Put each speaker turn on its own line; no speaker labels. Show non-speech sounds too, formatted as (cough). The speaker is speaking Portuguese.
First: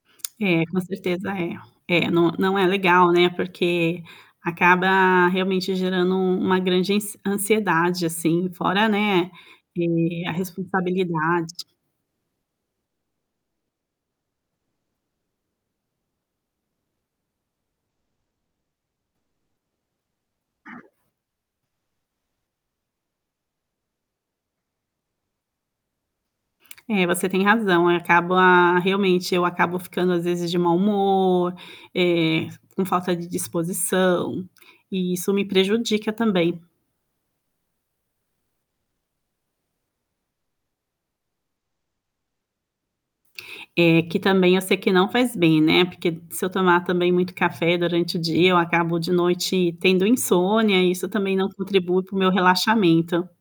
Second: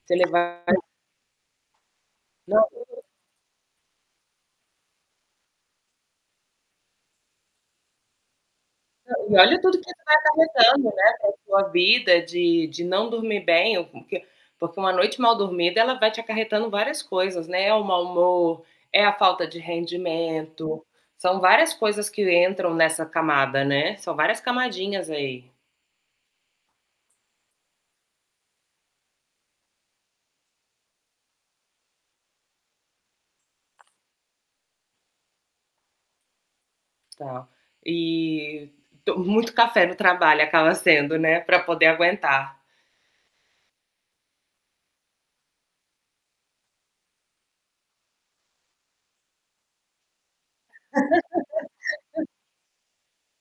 Você levar
É, com certeza é. É, não não
Não
é legal, né, porque acaba realmente gerando um uma grande ansiedade assim fora, né,
E, olha, tudo que você vai
eh, a
acarretando, né,
responsabilidade.
com a sua vida de de não dormir bem, ou com hã, porque uma noite mal dormida ela vai te acarretando várias coisas, né, é o mau humor, é a falta de rendimento, são várias coisas que entram nessa camada, né, são várias camadinhas aí.
É, você tem razão, acaba realmente eu acabo ficando às vezes de mau humor, eh, com falta de disposição, e isso me prejudica também.
Tá, e to muito café no trabalho acaba sendo, né, pra poder aguentar.
É que também eu sei que não faz bem, né, porque se eu tomar também muito café durante o dia eu acabo de noite tendo insônia, isso também não contribui para o
(laughs)
meu relaxamento.